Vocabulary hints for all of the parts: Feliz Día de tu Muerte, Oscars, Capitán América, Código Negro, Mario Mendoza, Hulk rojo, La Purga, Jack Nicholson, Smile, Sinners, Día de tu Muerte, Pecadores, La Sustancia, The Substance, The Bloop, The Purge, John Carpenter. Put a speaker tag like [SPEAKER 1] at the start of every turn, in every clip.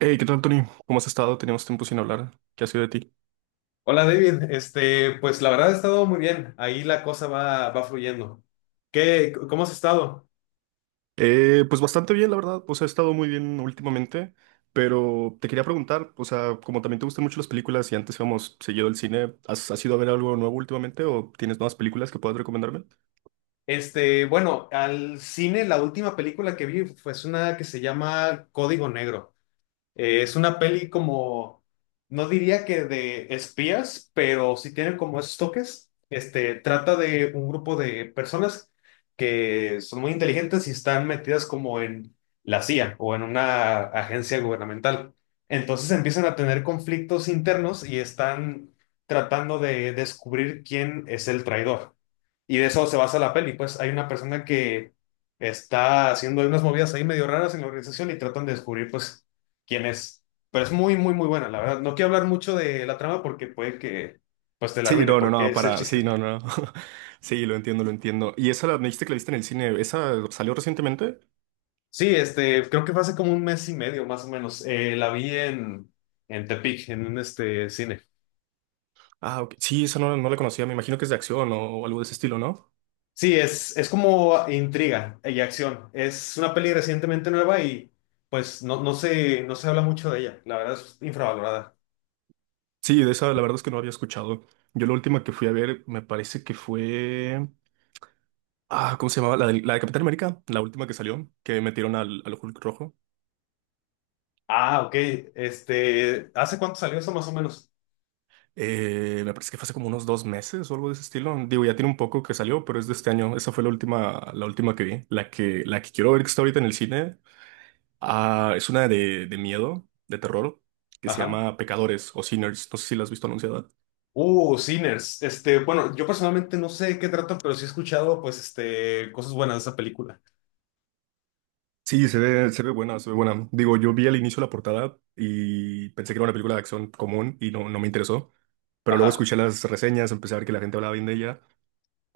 [SPEAKER 1] Hey, ¿qué tal, Tony? ¿Cómo has estado? Teníamos tiempo sin hablar. ¿Qué ha sido de ti?
[SPEAKER 2] Hola David, pues la verdad ha estado muy bien, ahí la cosa va fluyendo. ¿Qué, cómo has estado?
[SPEAKER 1] Pues bastante bien, la verdad. Pues he estado muy bien últimamente, pero te quería preguntar, o sea, como también te gustan mucho las películas y antes íbamos seguido al cine, ¿has ido a ver algo nuevo últimamente o tienes nuevas películas que puedas recomendarme?
[SPEAKER 2] Bueno, al cine la última película que vi fue una que se llama Código Negro. Es una peli como, no diría que de espías, pero sí tiene como esos toques. Trata de un grupo de personas que son muy inteligentes y están metidas como en la CIA o en una agencia gubernamental. Entonces empiezan a tener conflictos internos y están tratando de descubrir quién es el traidor. Y de eso se basa la peli. Pues hay una persona que está haciendo unas movidas ahí medio raras en la organización y tratan de descubrir, pues, quién es. Pero es muy, muy, muy buena, la verdad. No quiero hablar mucho de la trama porque puede que, pues, te la
[SPEAKER 1] Sí,
[SPEAKER 2] arruine,
[SPEAKER 1] no, no,
[SPEAKER 2] porque
[SPEAKER 1] no,
[SPEAKER 2] es el
[SPEAKER 1] para, sí,
[SPEAKER 2] chiste.
[SPEAKER 1] no, no, no. Sí, lo entiendo, lo entiendo. ¿Y esa me dijiste que la viste en el cine? ¿Esa salió recientemente?
[SPEAKER 2] Sí, creo que fue hace como un mes y medio, más o menos. La vi en Tepic, en un cine.
[SPEAKER 1] Ah, ok. Sí, esa no la conocía. Me imagino que es de acción o algo de ese estilo, ¿no?
[SPEAKER 2] Sí, es como intriga y acción. Es una peli recientemente nueva y, pues, no se habla mucho de ella. La verdad es infravalorada.
[SPEAKER 1] Sí, de esa la verdad es que no había escuchado. Yo la última que fui a ver me parece que fue. Ah, ¿cómo se llamaba? La de Capitán América, la última que salió, que metieron al Hulk rojo.
[SPEAKER 2] Ah, ok. ¿Hace cuánto salió eso más o menos?
[SPEAKER 1] Me parece que fue hace como unos 2 meses o algo de ese estilo. Digo, ya tiene un poco que salió, pero es de este año. Esa fue la última, que vi. La que quiero ver que está ahorita en el cine. Ah, es una de miedo, de terror, que se
[SPEAKER 2] Ajá.
[SPEAKER 1] llama Pecadores o Sinners. No sé si la has visto anunciada.
[SPEAKER 2] Sinners. Bueno, yo personalmente no sé de qué trata, pero sí he escuchado, pues, cosas buenas de esa película.
[SPEAKER 1] Sí, se ve buena, se ve buena. Digo, yo vi al inicio la portada y pensé que era una película de acción común y no me interesó. Pero luego
[SPEAKER 2] Ajá,
[SPEAKER 1] escuché las reseñas, empecé a ver que la gente hablaba bien de ella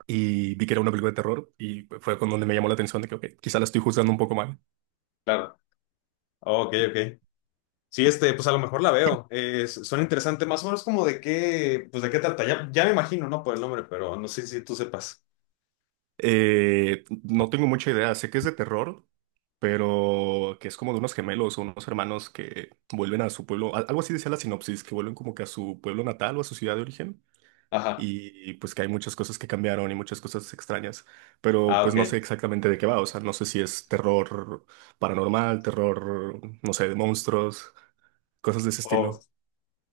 [SPEAKER 1] y vi que era una película de terror y fue con donde me llamó la atención de que, ok, quizá la estoy juzgando un poco mal.
[SPEAKER 2] claro. Ok, ok. Sí, pues a lo mejor la veo. Suena interesante, más o menos como de qué, pues de qué trata. Ya me imagino, ¿no? Por el nombre, pero no sé si tú sepas.
[SPEAKER 1] No tengo mucha idea, sé que es de terror, pero que es como de unos gemelos o unos hermanos que vuelven a su pueblo, algo así decía la sinopsis, que vuelven como que a su pueblo natal o a su ciudad de origen
[SPEAKER 2] Ajá.
[SPEAKER 1] y pues que hay muchas cosas que cambiaron y muchas cosas extrañas, pero
[SPEAKER 2] Ah,
[SPEAKER 1] pues no sé
[SPEAKER 2] ok.
[SPEAKER 1] exactamente de qué va, o sea, no sé si es terror paranormal, terror, no sé, de monstruos, cosas de ese estilo.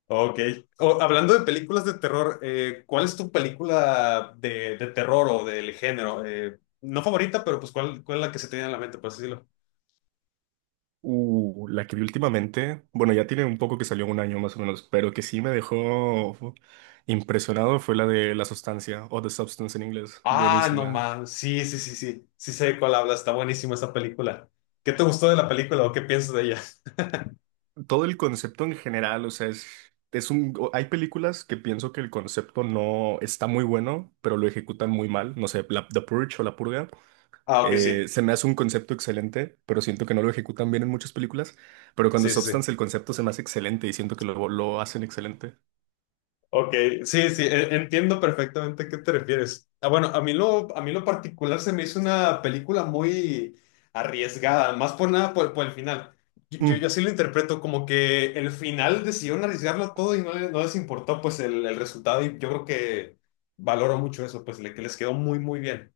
[SPEAKER 2] Ok. Hablando de películas de terror, ¿cuál es tu película de terror o del género? No favorita, pero pues ¿cuál, cuál es la que se te viene a la mente, por así decirlo?
[SPEAKER 1] La que vi últimamente, bueno, ya tiene un poco que salió un año más o menos, pero que sí me dejó impresionado fue la de La Sustancia o The Substance en inglés,
[SPEAKER 2] Ah, no
[SPEAKER 1] buenísima.
[SPEAKER 2] más. Sí, sí, sí, sí. Sí sé de cuál habla. Está buenísima esa película. ¿Qué te gustó de la película o qué piensas de ella?
[SPEAKER 1] Todo el concepto en general, o sea, hay películas que pienso que el concepto no está muy bueno, pero lo ejecutan muy mal, no sé, The Purge o La Purga,
[SPEAKER 2] Ah, ok, sí.
[SPEAKER 1] se me hace un concepto excelente, pero siento que no lo ejecutan bien en muchas películas, pero cuando
[SPEAKER 2] Sí, sí,
[SPEAKER 1] Substance
[SPEAKER 2] sí.
[SPEAKER 1] el concepto se me hace excelente y siento que lo hacen excelente.
[SPEAKER 2] Ok, sí, sí, entiendo perfectamente a qué te refieres. Ah, bueno, a mí lo particular se me hizo una película muy arriesgada, más por nada por el final. Yo
[SPEAKER 1] Mm.
[SPEAKER 2] así lo interpreto, como que el final decidieron arriesgarlo todo y no les importó pues el resultado y yo creo que valoro mucho eso, pues que les quedó muy, muy bien.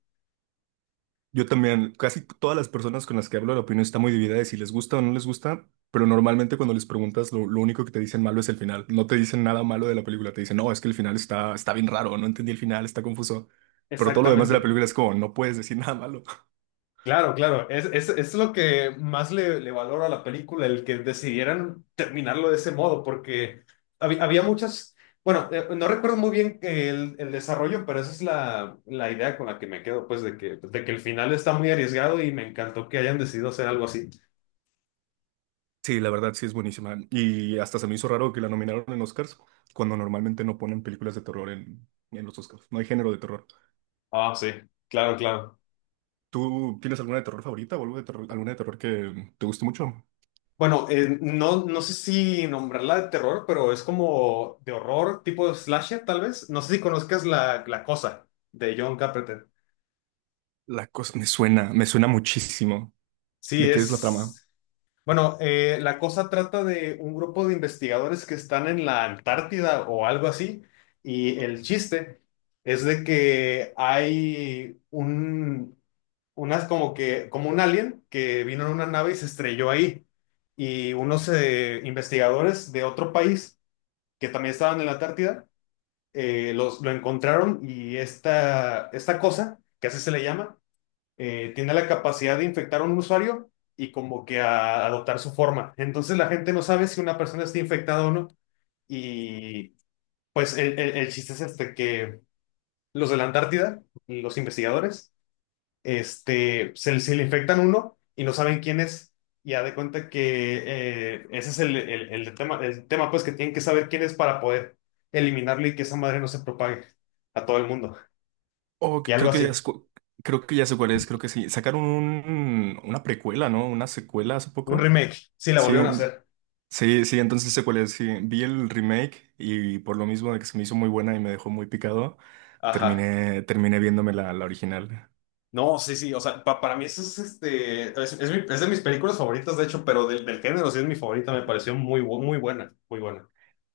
[SPEAKER 1] Yo también, casi todas las personas con las que hablo, la opinión está muy dividida de si les gusta o no les gusta, pero normalmente cuando les preguntas, lo único que te dicen malo es el final. No te dicen nada malo de la película, te dicen, no, es que el final está bien raro, no entendí el final, está confuso. Pero todo lo demás de la
[SPEAKER 2] Exactamente.
[SPEAKER 1] película es como, no puedes decir nada malo.
[SPEAKER 2] Claro, claro, es lo que más le valoro a la película, el que decidieran terminarlo de ese modo, porque había muchas, bueno, no recuerdo muy bien el desarrollo, pero esa es la idea con la que me quedo, pues de de que el final está muy arriesgado y me encantó que hayan decidido hacer algo así.
[SPEAKER 1] Sí, la verdad sí es buenísima. Y hasta se me hizo raro que la nominaron en Oscars, cuando normalmente no ponen películas de terror en los Oscars. No hay género de terror.
[SPEAKER 2] Ah, sí, claro, claro.
[SPEAKER 1] ¿Tú tienes alguna de terror favorita o algo de alguna de terror que te guste mucho?
[SPEAKER 2] Bueno, no sé si nombrarla de terror, pero es como de horror, tipo slasher, tal vez. No sé si conozcas la cosa de John Carpenter.
[SPEAKER 1] La cosa me suena muchísimo.
[SPEAKER 2] Sí,
[SPEAKER 1] ¿De qué es la trama?
[SPEAKER 2] es. Bueno, la cosa trata de un grupo de investigadores que están en la Antártida o algo así, y el chiste es de que hay unas como como un alien que vino en una nave y se estrelló ahí, y unos investigadores de otro país que también estaban en la Antártida, lo encontraron y esta cosa, que así se le llama, tiene la capacidad de infectar a un usuario y como que a adoptar su forma. Entonces la gente no sabe si una persona está infectada o no. Y pues el chiste es este, que los de la Antártida, los investigadores, se le infectan uno y no saben quién es. Y ya de cuenta que ese es el tema, pues que tienen que saber quién es para poder eliminarlo y que esa madre no se propague a todo el mundo.
[SPEAKER 1] Oh,
[SPEAKER 2] Y algo
[SPEAKER 1] creo que ya
[SPEAKER 2] así.
[SPEAKER 1] es creo que ya sé cuál es, creo que sí. Sacaron una precuela, ¿no? Una secuela hace
[SPEAKER 2] Un
[SPEAKER 1] poco.
[SPEAKER 2] remake. Sí, la
[SPEAKER 1] Sí,
[SPEAKER 2] volvieron a hacer.
[SPEAKER 1] sí, sí, entonces sé cuál es. Sí, vi el remake y por lo mismo de que se me hizo muy buena y me dejó muy picado,
[SPEAKER 2] Ajá.
[SPEAKER 1] terminé viéndome la original.
[SPEAKER 2] No, sí, sí, o sea, para mí eso es es de mis películas favoritas, de hecho, pero del género sí es mi favorita, me pareció muy buena, muy buena.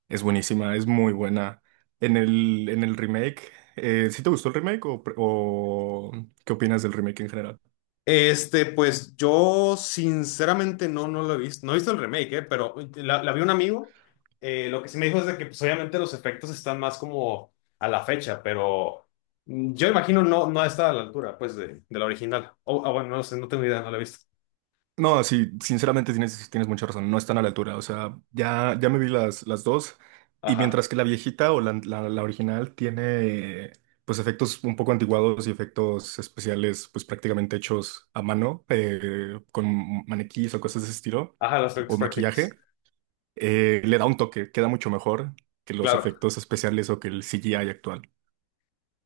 [SPEAKER 1] Es buenísima, es muy buena. En el remake, ¿sí te gustó el remake o qué opinas del remake en general?
[SPEAKER 2] Pues yo sinceramente no lo he visto, no he visto el remake, pero la vi un amigo, lo que sí me dijo es de que pues, obviamente los efectos están más como a la fecha, pero yo imagino no está a la altura, pues, de la original. Ah, bueno, no sé, no tengo idea, no la he visto.
[SPEAKER 1] No, sí, sinceramente tienes mucha razón, no están a la altura, o sea, ya me vi las dos y
[SPEAKER 2] Ajá,
[SPEAKER 1] mientras que la viejita o la original tiene pues efectos un poco antiguados y efectos especiales pues prácticamente hechos a mano, con maniquíes o cosas de ese estilo
[SPEAKER 2] ajá, los efectos
[SPEAKER 1] o maquillaje,
[SPEAKER 2] prácticos,
[SPEAKER 1] eh, le da un toque, queda mucho mejor que los
[SPEAKER 2] claro.
[SPEAKER 1] efectos especiales o que el CGI actual.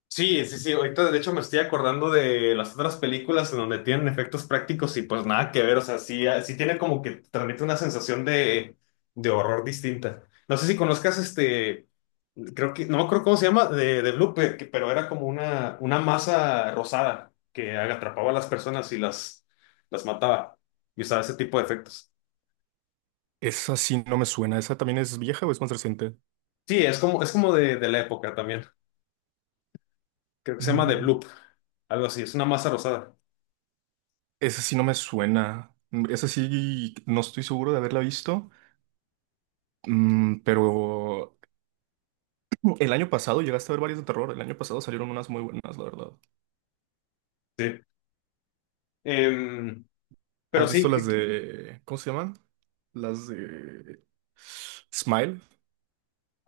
[SPEAKER 2] Sí, sí, sí. Ahorita, de hecho, me estoy acordando de las otras películas en donde tienen efectos prácticos y pues nada que ver. O sea, sí, ah, sí tiene como que transmite una sensación de horror distinta. No sé si conozcas creo no me acuerdo cómo se llama, de Blue, pero era como una masa rosada que atrapaba a las personas y las mataba. Y usaba ese tipo de efectos.
[SPEAKER 1] Esa sí no me suena, ¿esa también es vieja o es más reciente?
[SPEAKER 2] Sí, es como de la época también. Creo que se llama The Bloop, algo así. Es una masa rosada.
[SPEAKER 1] Esa sí no me suena. Esa sí no estoy seguro de haberla visto. Pero el año pasado llegaste a ver varias de terror. El año pasado salieron unas muy buenas, la verdad.
[SPEAKER 2] Sí. Em, pero
[SPEAKER 1] ¿Has visto
[SPEAKER 2] sí,
[SPEAKER 1] las de, cómo se llaman, las de Smile?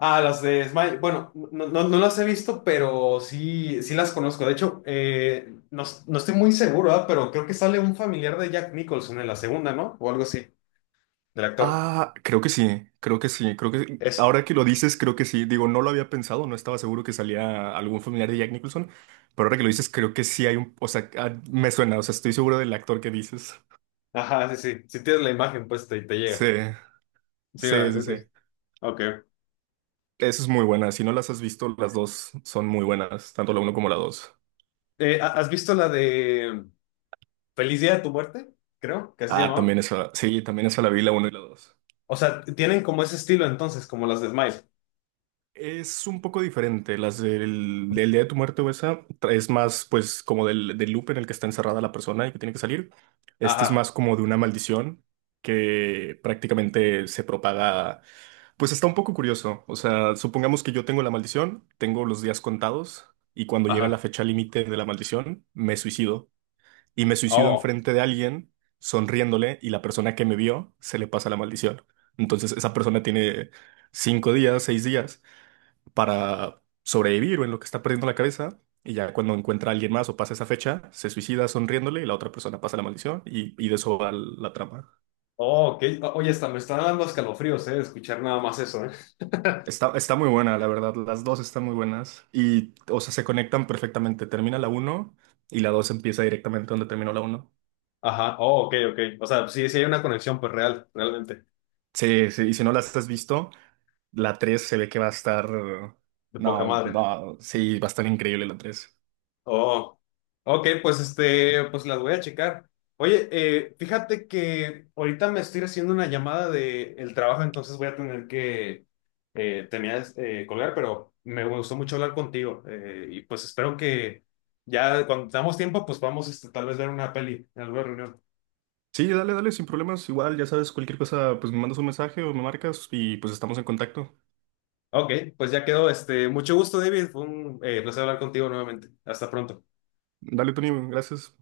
[SPEAKER 2] ah, las de Smile. Bueno, no las he visto, pero sí, sí las conozco. De hecho, no estoy muy seguro, ¿verdad? Pero creo que sale un familiar de Jack Nicholson en la segunda, ¿no? O algo así, del actor.
[SPEAKER 1] Ah, creo que sí, creo que sí, creo que
[SPEAKER 2] Es.
[SPEAKER 1] ahora que lo dices, creo que sí. Digo, no lo había pensado, no estaba seguro que salía algún familiar de Jack Nicholson, pero ahora que lo dices, creo que sí hay un, o sea, ah, me suena, o sea, estoy seguro del actor que dices.
[SPEAKER 2] Ajá, sí, sí. Si tienes la imagen, pues te llega.
[SPEAKER 1] Sí,
[SPEAKER 2] Sí,
[SPEAKER 1] sí, sí,
[SPEAKER 2] ¿verdad? Sí.
[SPEAKER 1] sí.
[SPEAKER 2] Sí. Ok.
[SPEAKER 1] Esa es muy buena. Si no las has visto, las dos son muy buenas, tanto la uno como la dos.
[SPEAKER 2] ¿Has visto la de Feliz Día de tu Muerte? Creo que así se
[SPEAKER 1] Ah,
[SPEAKER 2] llamaba.
[SPEAKER 1] también esa. Sí, también esa la vi, la uno y la dos.
[SPEAKER 2] O sea, tienen como ese estilo entonces, como las de Smile.
[SPEAKER 1] Es un poco diferente. Las del Día de tu Muerte o esa es más, pues, como del loop en el que está encerrada la persona y que tiene que salir. Este es
[SPEAKER 2] Ajá,
[SPEAKER 1] más como de una maldición que prácticamente se propaga. Pues está un poco curioso. O sea, supongamos que yo tengo la maldición, tengo los días contados y cuando llega la
[SPEAKER 2] ajá.
[SPEAKER 1] fecha límite de la maldición, me suicido. Y me suicido
[SPEAKER 2] Oh,
[SPEAKER 1] enfrente de alguien, sonriéndole, y la persona que me vio se le pasa la maldición. Entonces esa persona tiene 5 días, 6 días para sobrevivir o en lo que está perdiendo la cabeza. Y ya cuando encuentra a alguien más o pasa esa fecha, se suicida sonriéndole y la otra persona pasa la maldición y de eso va la trama.
[SPEAKER 2] oh, ok. Oye, hasta me están dando escalofríos, ¿eh? Escuchar nada más eso, ¿eh?
[SPEAKER 1] Está muy buena, la verdad. Las dos están muy buenas y, o sea, se conectan perfectamente. Termina la uno y la 2 empieza directamente donde terminó la uno.
[SPEAKER 2] Ajá, oh, ok, ok. O sea, sí, sí hay una conexión, pues realmente,
[SPEAKER 1] Sí, sí, y si no las has visto, la 3 se ve que va a estar.
[SPEAKER 2] de poca
[SPEAKER 1] No,
[SPEAKER 2] madre.
[SPEAKER 1] no, sí, va a estar increíble la 3.
[SPEAKER 2] Oh, ok, pues pues las voy a checar. Oye, fíjate que ahorita me estoy haciendo una llamada de el trabajo, entonces voy a tener que terminar colgar, pero me gustó mucho hablar contigo. Y pues espero que ya cuando tengamos tiempo, pues vamos tal vez ver una peli en alguna reunión.
[SPEAKER 1] Sí, dale, dale, sin problemas. Igual, ya sabes, cualquier cosa, pues me mandas un mensaje o me marcas y pues estamos en contacto.
[SPEAKER 2] Ok, pues ya quedó. Mucho gusto, David. Fue un placer hablar contigo nuevamente. Hasta pronto.
[SPEAKER 1] Dale, Tony, gracias.